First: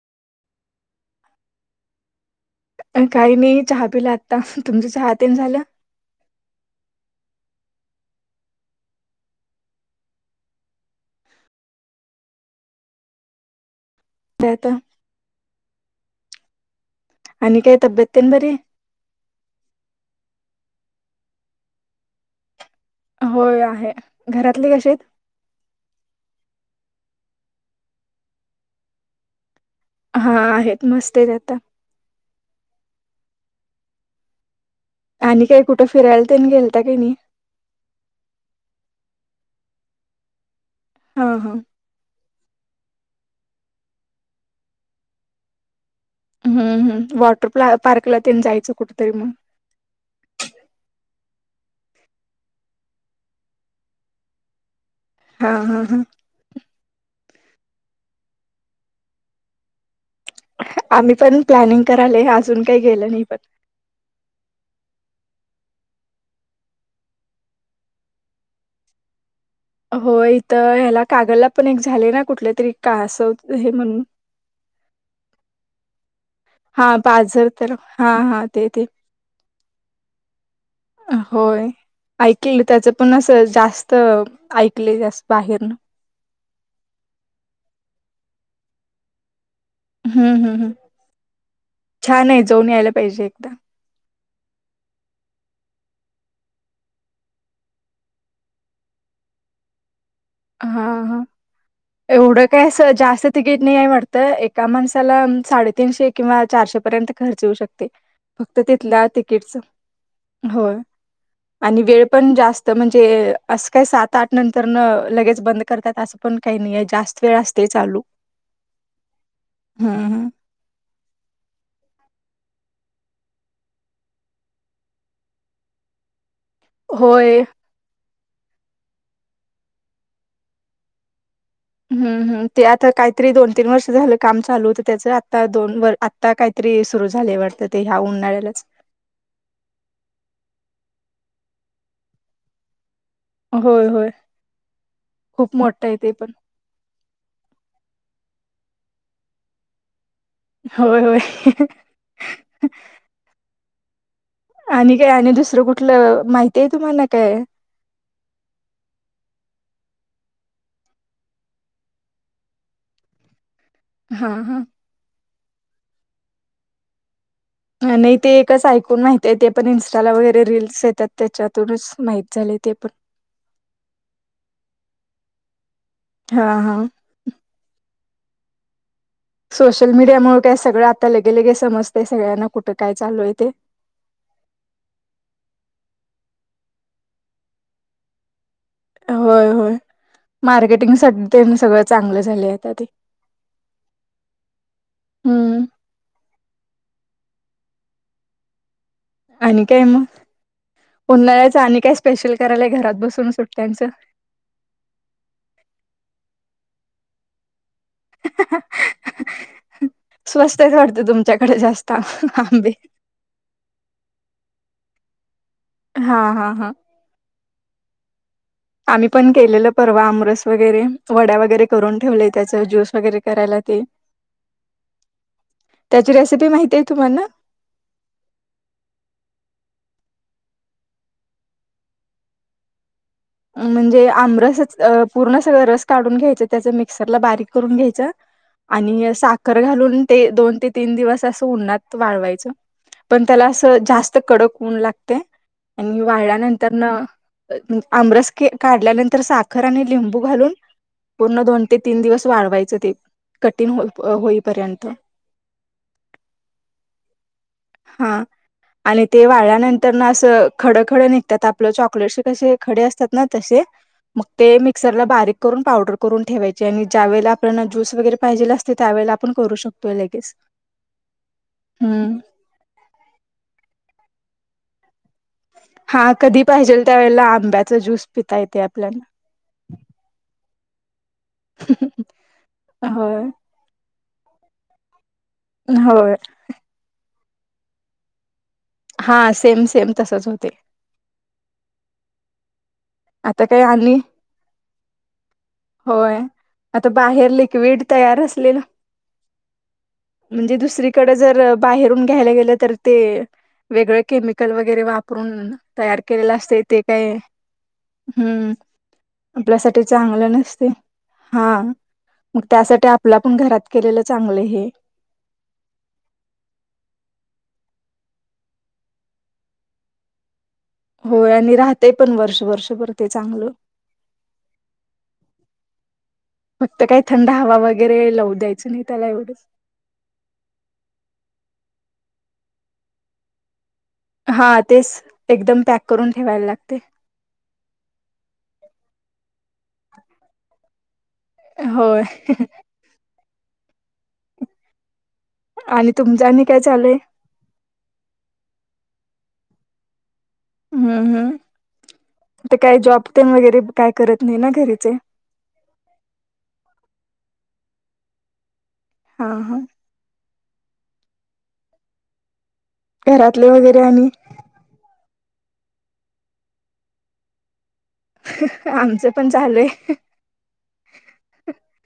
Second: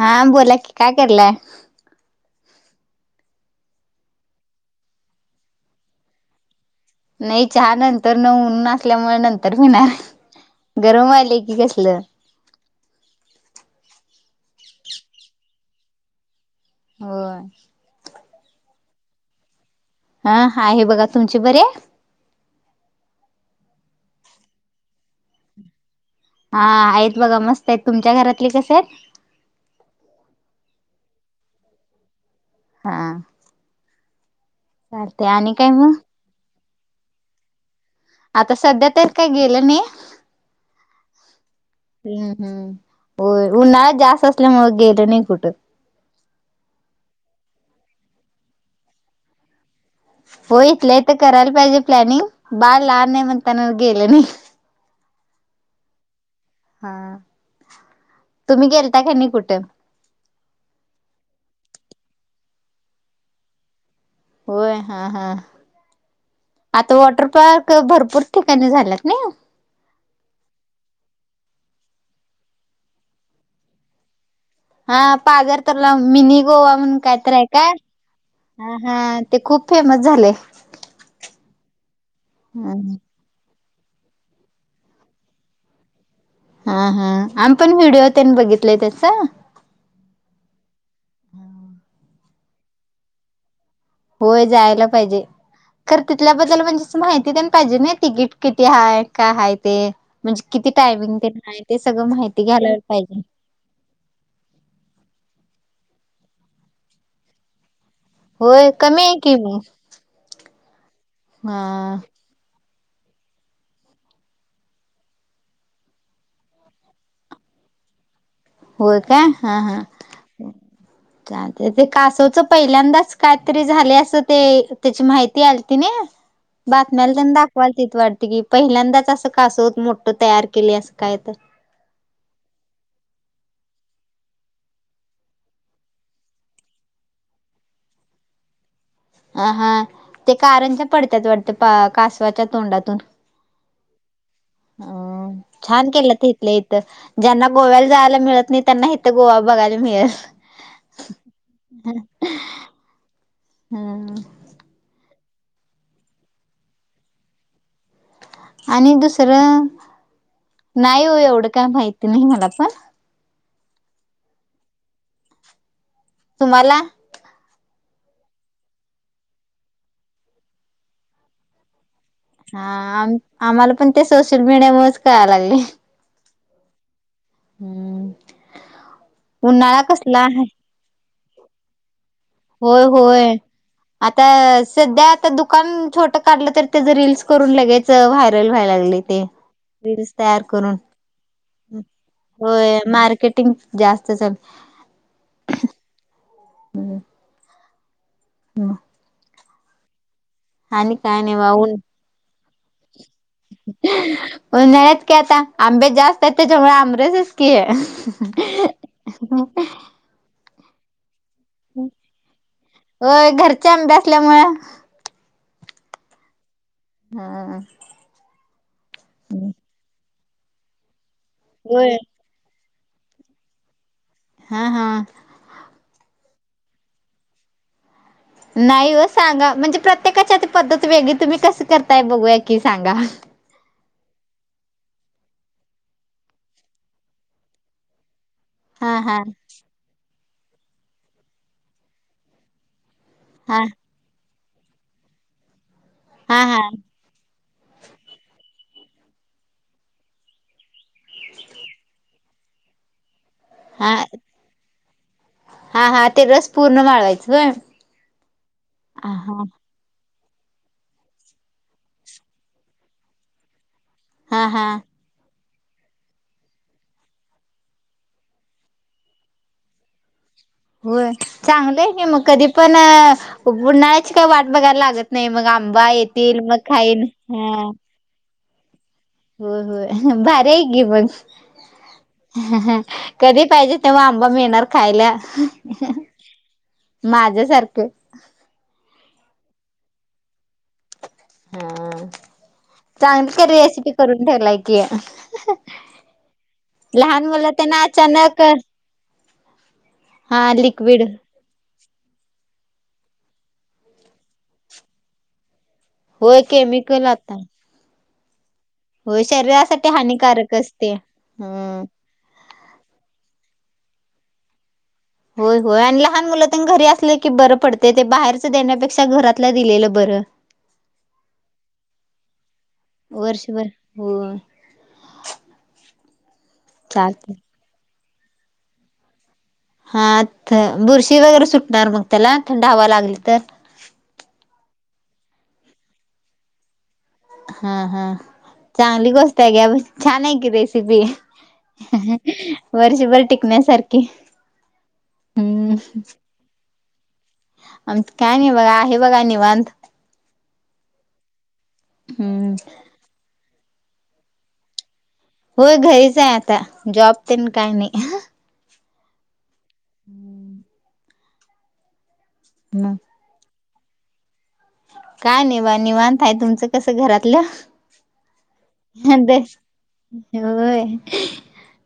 हा बोला की काय करलाय? काही नाही चहा पिला आता तुमचं चहा पेन झालं? नाही चहा नंतर न ऊन असल्यामुळे नंतर घेणार. गरम आले की कसलं. त्या तर. हो. तब्बेत बरी आहे? हं आहे बघा तुमची बरि आहे. होय आहे घरातले कसे आहेत. हा आहेत बघा मस्त आहेत तुमच्या घरातले कसे आहेत? हा आहेत मस्त आहेत आता. हा. चालते आणि काही काय कुठं मग फिरायला तेनी गेलता काही नाही. आता सध्या तर काय गेले नाही. हा हा. हम्म हम्म उन्हाळा जास्त असल्या मग गेले नाही कुठ. हम्म हम्म वॉटर पार पार्कला ते जायचं कुठ तरी मग. हो इथलं तर करायला पाहिजे प्लॅनिंग बाळ लहान आहे म्हणताना गेले नाही. हा हा हा. हा तुम्ही गेलता की नाही कुठ? आम्ही पण प्लॅनिंग करालय अजून काही गेल नाही पण. होय हा हा. आता वॉटर पार्क भरपूर ठिकाणी झालात ना. हो इथं ह्याला कागलला पण एक झाले ना कुठले तरी का असं हे म्हणून. हा पाजार तरला मिनी गोवा हा म्हणून काय तर हाय पाझर झालय हा हा का ते ह ते. हा ते खूप फेमस झालय. होय ऐकल त्याच पण अस जास्त. त ऐकले जास्त बाहेरन. हा हा आम पण व्हिडिओ तेन बघितलंय त्याचा. हम्म हम्म हम्म छान आहे जाऊन यायला पाहिजे एकदा. होय जायला पाहिजे. खर तिथल्याबद्दल म्हणजेच माहिती तेन पाहिजे नाही तिकीट किती हाय काय हाय ते. म्हणजे किती हा टायमिंग हा तेन हाय ते सगळं माहिती एवढं काय घ्यायला असं पाहिजे. जास्त तिकीट नाही आहे वाटत एका माणसाला साडेतीनशे किंवा चारशे पर्यंत खर्च येऊ शकतोय. फक्त होय कमी तिथल्या आहे की तिकीटच. मग होय आणि हा वेळ पण जास्त म्हणजे असं काय सात आठ नंतर न. लगेच बंद करत्यात असं पण काही नाही आहे जास्त वेळ असते चालू. होय काय हा हा हम्म हम्म चालतय ते कासवच पहिल्यांदाच काय तरी झाले अस ते त्याची माहिती आलती नाही. बातम्याला तेन होय दाखवाल तिथ वाटं कि पहिल्यांदाच असं कासव होत मोठठं तयार केले असं काय तर हुँहुँ ते आता काहीतरी दोन तीन वर्ष झालं काम चालूत त्याच आता दोन व आता काहीतरी रे सुरु झाले वाटत ते ह्या उन्हाळ्यालाच ह हा ते कारंज्या पडत्यात वाटत कासवाच्या तोंडातून होय होय. ह खूप मोठं छान आहे ते केलं त पण इथलं इथ ज्यांना गोव्याला जायला मिळत. त्यांना हेथ गोवा बघायला मिळेल. होय होय. हा आणि काय आणि दुसरं कुठलं माहिती आहे, तुम्हाला काय आणि दुसरं नाही हो एवढं काय माहिती नाही मला पण हा हा. तुम्हाला नाही ते एकच ऐकून माहती आहे. ते पण इन्स्टाला वगैरे रिल्स येतात त्याच्यातूनच माहित झाले हा ते पण आम आम्हाला पण ते सोशल मीडिया मुळच कळा लागलय. हा हा. हम्म. उन्हाळा सोशल कसला मीडियामुळे आहे काय सगळं आता लगे लगे समजत. होय होय आता सध्या आता दुकान छोट काढलं तर त्याच रील्स करून लगेयच व्हायरल व्हायला लागले ते, होय होय रील्स तयार करून मार्केटिंग साठी ते सगळं चांगलं झाले आता होय ते मार्केटिंग जास्त चाल हम्म. हम्म. हम. अणि काय मग आणि काय नाही बघा उन्हाळ्याचं ऊन आणि काय स्पेशल करायला घरात बसून सुट्ट्यांचं उन्हाळ्यात का आता आंबे जास्त आहेत त्याच्यामुळे आ अमरसच की हंह हंह स्वस्त आहेत वाटतं तुमच्याकडे जास्त आंबे हो घरच्या अंब्या असल्यामुळं हा हा हा. हा. आम्ही पण केलेलं परवा आमरस वगैरे वड्या वगैरे होय करून ठेवलेय त्याच ज्यूस वगैरे करायला ते हां हां. त्याची रेसिपी माहिती आहे तुम्हा़ना. नाही ओ, सांगा म्हणजे प्रत्येकाची आ पद्धत वेगळी तुम्ही कसं करताय बघूया की सांग? म्हणजे आमरसच पूर्ण सगळं रस काढून घ्यायच त्याच मिक्सरला बारीक करून घ्यायच. हा आणि हा साखर घालून ते दोन ते तीन दिवस असं उन्हात वाळवायचं. पण त्याला हा असं जास्त कडक ऊन लागतयं आणि वाळल्या हा हा नंतर न आमरस काढल्यानंतर साखर आणि लिंबू घालून पूर्ण दोन ते तीन दिवस वाढवायचं ते कठीण हा हा हो होईपर्यंत, हा हा ते रस पूर्ण वाळवायचं होय हा आणि हा ते हा वाळल्यानंतर व असं खड खड निघतात, आपलं चॉकलेट कसे खडे असतात ना तसे. मग हा ते हा मिक्सरला बारीक, करून पावडर करून ठेवायची, आणि ज्या वेळेला आपल्याला ज्यूस वगैरे पाहिजेल असते त्यावेळेला आपण करू शकतोय लगेच. होय चांगलंय की हम्म मग कधी पण बन्हाळ्याची काही वाट बघायला लागत नाही मग आंबा हा येतील, कधी मग पाहिजेल खाईन त्यावेेळेला हम. आंब्याचा ज्यूस पिता येते होय होय भारी आहे की, मग. आपल्याला होय कधी पाहिजे तेव्हा आंबा मिळणार खायला. होय. माझ्या सारखं हा सेम सेम तसचं होतयं. हा! चांगली कि आता काय रेसिपी आली करून ठेवलाय की. होय आता लहान बाहेर मुलं तेन लिक्विड तयार अचानक असलेलं हा म्हणजे लिक्विड दुसरीकडे जर, बाहेरून घ्यायला गेलं तर ते, वेगळं केमिकल वगैरे वापरून तयार केलेलं होय असतयं, ते केमिकल काय आता हम्म. होय आपल्यासाठी शरीरासाठी चांगलं हानिकारक नसतयं असते हा, हम्म मग त्यासाठी आप आपल आपून घरात केलेलं चांगलं हे. होय होय, आणि लहान मुलं तेन घरी असलं की बरं पडतयं ते बाहेरच देण्यापेक्षा घरातलं दिलेलं बर. त होय आणि राहते पण वर्ष वर्षभर ते चांगलं, वर्षभर हो [unintelligible] फक्त काही थंड चालते हवा वगैरे लावू द्यायचं नाही, त्याला एवढंच. हा बुरशी वगैरे सुटणार मग त्याला थंडावा लागली तर, हा तेच एकदम पॅक करून ठेवायला लागते. हा हा [unintelligible] छान! आहे, की रेसिपी होय वर्षभर टिक शण्यासारखे. आणि तुमच आणि काय चालय? आम काय नाही बघा आहे बघा निवांत. हम हम हम्म ते काय जॉब तेन वगैरे काय करत नाही ना, घरीचं आहे? होय, घरीच आहे आता जॉब तेन काय नाही. हा हा. हू म. मग घरातले वगैरे आणि काय नाहीवा निवांत आहे तुमचं कसं घरातलं. आमचं अ पण दे, चालूय ते होय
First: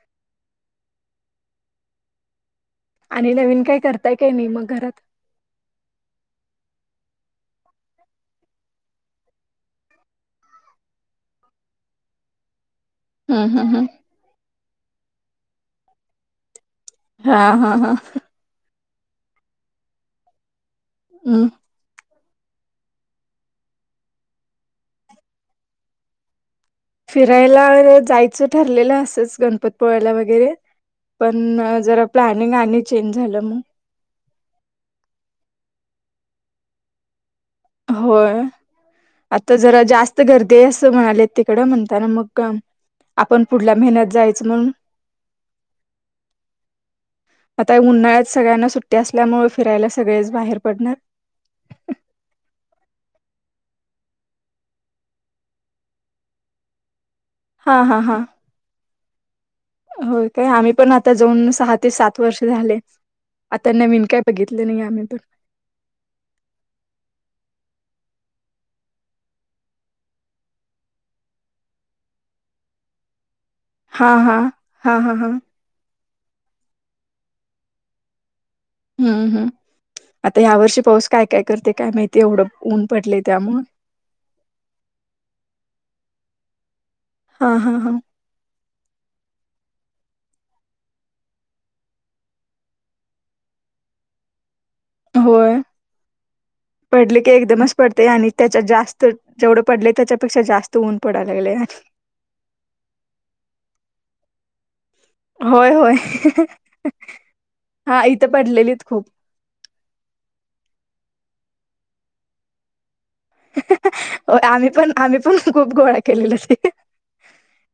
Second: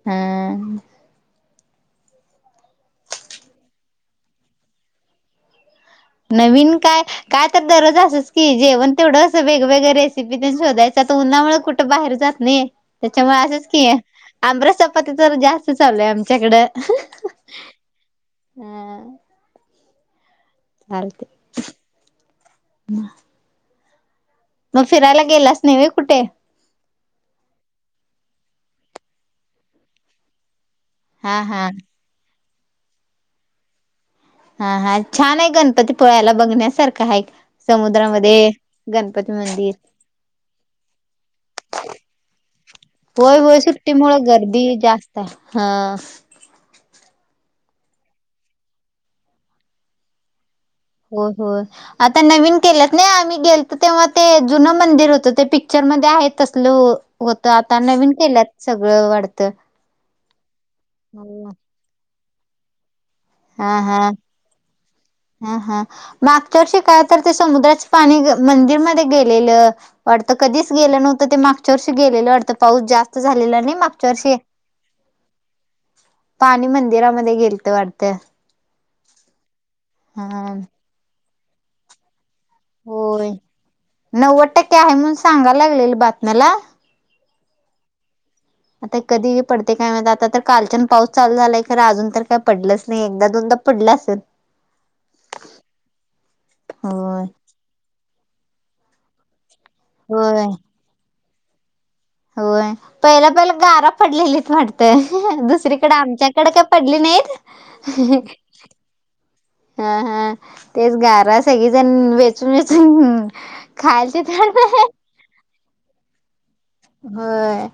हा. हम! आणि नवीन काही करताय काय नाही मग घरात. नवीन काय? काय तर दररोज असच की, जेवण तेवढं असं वेगवेगळं रेसिपी त्यां शोधायच. आता उन्हामुळे कुठं बाहेर जात नाही. त्यांच्यामुळे हम्म असंच हम्म की आहे हम्म आंबरस चपाती तर जास्त चालूय आमच्याकडं हा हा हा. हम. चालते हम्म ह. मग फिरायला गेलास नही ऊय कुठे. फिरायला जायचं ठरलेलं असंच गणपती पोळायला वगैरे हा पण हा जरा प्लॅनिंग आणि चेंज झालं मग हा हा छान आहे गणपती पोळ्याला बघण्यासारखा आहे. होय समुद्रामध्ये गणपती आता मंदिर जरा जास्त गर्दी आहे असं म्हणाले तिकडं म्हणताना मग होय आपण होय पुढल्या महिन्यात सुट्टीमुळे जायचं गर्दी म्हणून जास्त आहे हा आता उन्हाळ्यात सगळ्यांना सुट्टी असल्यामुळे फिरायला सगळेच बाहेर हो हो पडणार आता नवीन केलंत नाही आम्ही गेल तरो तेव्हा ते जुनं मंदिर होतं ते पिक्चर मध्ये आहे त असले. होत आता हा हा नवीन केल्यात सगळं वाढतं. हो काय आम्ही पण आता जाऊन हो. सहा ते सात वर्ष झाले आता हा नवीन हा. काय बघितले नाही आम्ही पण हा हा मागच्या वर्षी काय तर ते समुद्राचे पाणी मंदिरमध्येध्ये गेलेलं वाटतं कधीच गेलं नव्हतं ते मागच्या वर्षी गेलेलं पाऊस जास्त झालेला नाही हा मागच्या वर्षी हा हा हा हा पाणी मंदिरामध्ये गेलत वाढते हम्म हम् आता या वर्षी पाऊस काय काय करते काय माहिती एवढं ऊन हो पडले त्यामुळे नव्वद टक्के आहे म्हणून सांगा लागलेल बातम्याला हा हा हा आता कधी पडते काय म्हण आता तर कालच्यान पाऊस चालू झालाय कार अजून तर काय पडलंच नाही एकदा दोन क पडला असेल होय पडले होय. की एकदमच पडते आणि त्यांच्यात जास्त जेवढे पडले त्याच्यापेक्षा होय जास्त ऊन पडालागले आणि होय पहिला, पहिला बारा पडलेलीत वाट तर होय दुसरीकड होय आमच्याकडें काय पडली नाहीत. हा इथं पडलेलीत खूप [inaudible] हा हा तेच गारा सगळीजण वेचून, वेचून खायालतीत [inaudible] खुप गोळा केलेल ते.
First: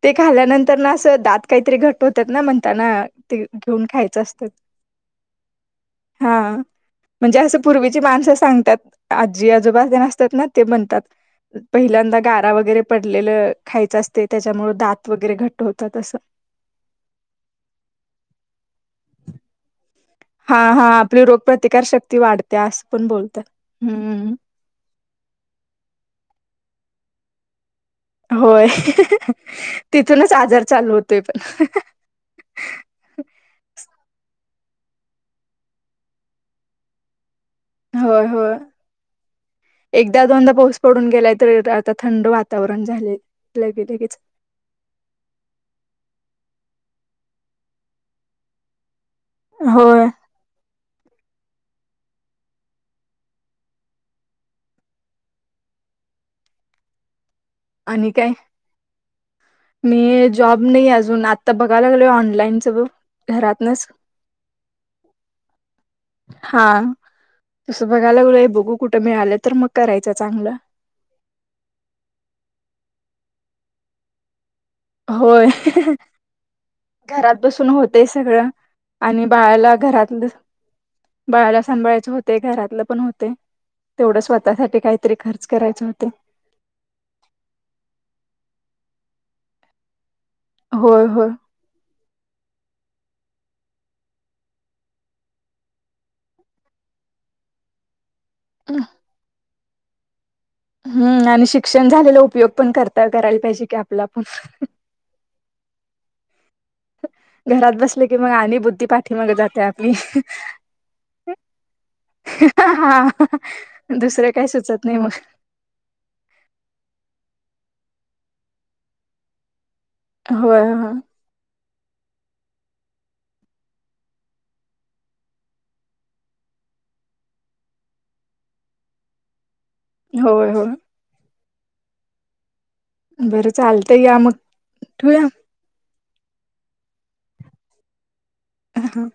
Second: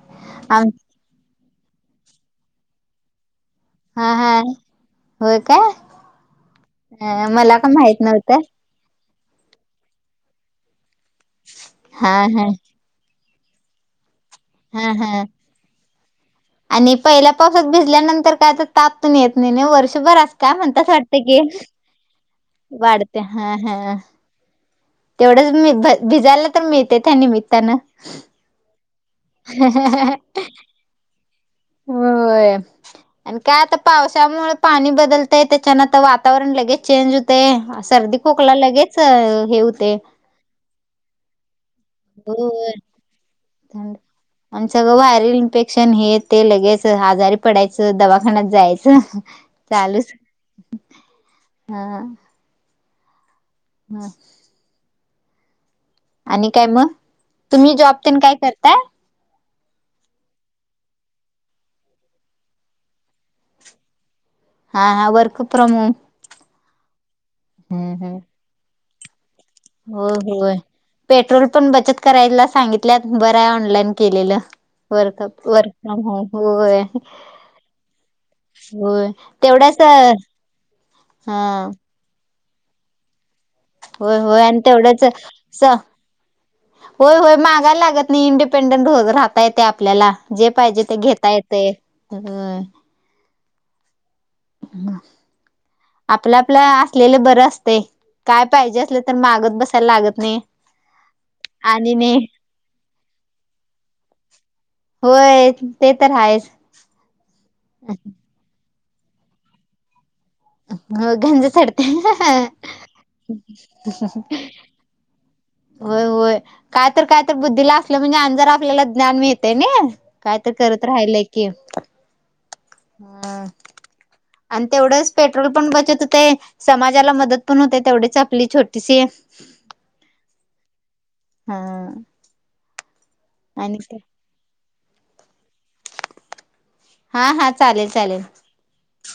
ते आम खाल्यानंतर अस दात काहीतरी घट होतात ना म्हणताना ते घेऊन हा खायचं हा असतात. होय काय [inaudible] हा अ म्हणजे मला असं का पूर्वीची माहित माणसं नव्हतं सांगतात. आजी, आजोबा तेन असतात ना ते म्हणतात हा पहिल्यांदा हा गारा वगैरे पडले ल खायच असती त्यामुळे हा दात हा वगैरे घट्ट होतात. आणि पहिल्या पावसात भिजल्यानंतर काय तर ताप येत नाही वर्षभरात. का हा हा म्हणतास वाटत आपली की रोगप्रतिकार शक्ती वाढते [inaudible] असं पण वाढते बोलतात. ह, ह. हम्म तेवढंच मी भ-भिजायला तर मिळते त्या निमित्तानं. होय तिथूनच आजार चालू होतोय. पण. होय, होयआणि काय आता पावसामुळ पाणी बदलतय त्याच्यान आता वातावरण लगेच चेंज हो होय, होय हे होते एकदा-दोनदा पाऊस पडून गेलाय तर आता थंड होय वातावरण झाले थंड. लगे-लगेच आणि सगळं व्हायरल इन्फेक्शन हे ते लगेच आजारी पडायचं दवाखान्यात जायचं. होय. चालूच हा. हा. आणि काय मग? तुम्ही जॉब आणि तेन काय करताय [inaudible] आणि जॉब नाही अजून आ आता बघायला लागलोयच ऑनलाईन ब घरातनच. हा हा वर्क फ्रॉम [inaudible] हा तस बघायलागलोय. कुठे मिळाल तर मग करायचं होय, चांगलं होय पेट्रोल पण बचत करायलाच सांगितल्यात बरंय ऑनलाईन केलेलं. वर्क होय वर्क फ्रॉम होम होय [inaudible] घरात बसून होतय सगळं. होय आणि बाळाला तेवढ्याच घरातलं बाळाला हा सांभाळायचं होते घरातलं पण होते. [inaudible] तेवढं स्वतःसाठी काहीतरी खर्च करायचे होते होय होय मागायला लागत नाही इंडिपेंडट हो राहता येते आपल्याला जे पाहिजे ते होय होय घेता येतय. होय ह आपल्या, आपल्या असलेल बर असते. काय पाहिजे असलं तर मागत बसायला लागत नाही. हम्म आणि शिक्षण झालेला उपयोग पण करता करायला पाहिजे की आपल आपूण. होय ते तर आहेच घरात बसले की मग आणि बुद्धी पाठी मग जाते आपली. हो गंज चडते. [inaudible] हा दुसरं काही सुचत नाही मग होय, होय काय तर काय तर बुद्धीला असल म्हणजे अनीजरा आपल्याला ज्ञान मिळतेय नी. कायतरी होय करत होय राहिलय की [inaudible] हा आणि तेवढंच पेट्रोल पण बचत होतय समाजाला मदत पण होतय तेवढीच आपली छोटीशी [inaudible] होय, होय. ह. [inaudible] बरं चालत या मग ठेवूया. [inaudible] हा हा चालेल, चालेल. अ ह.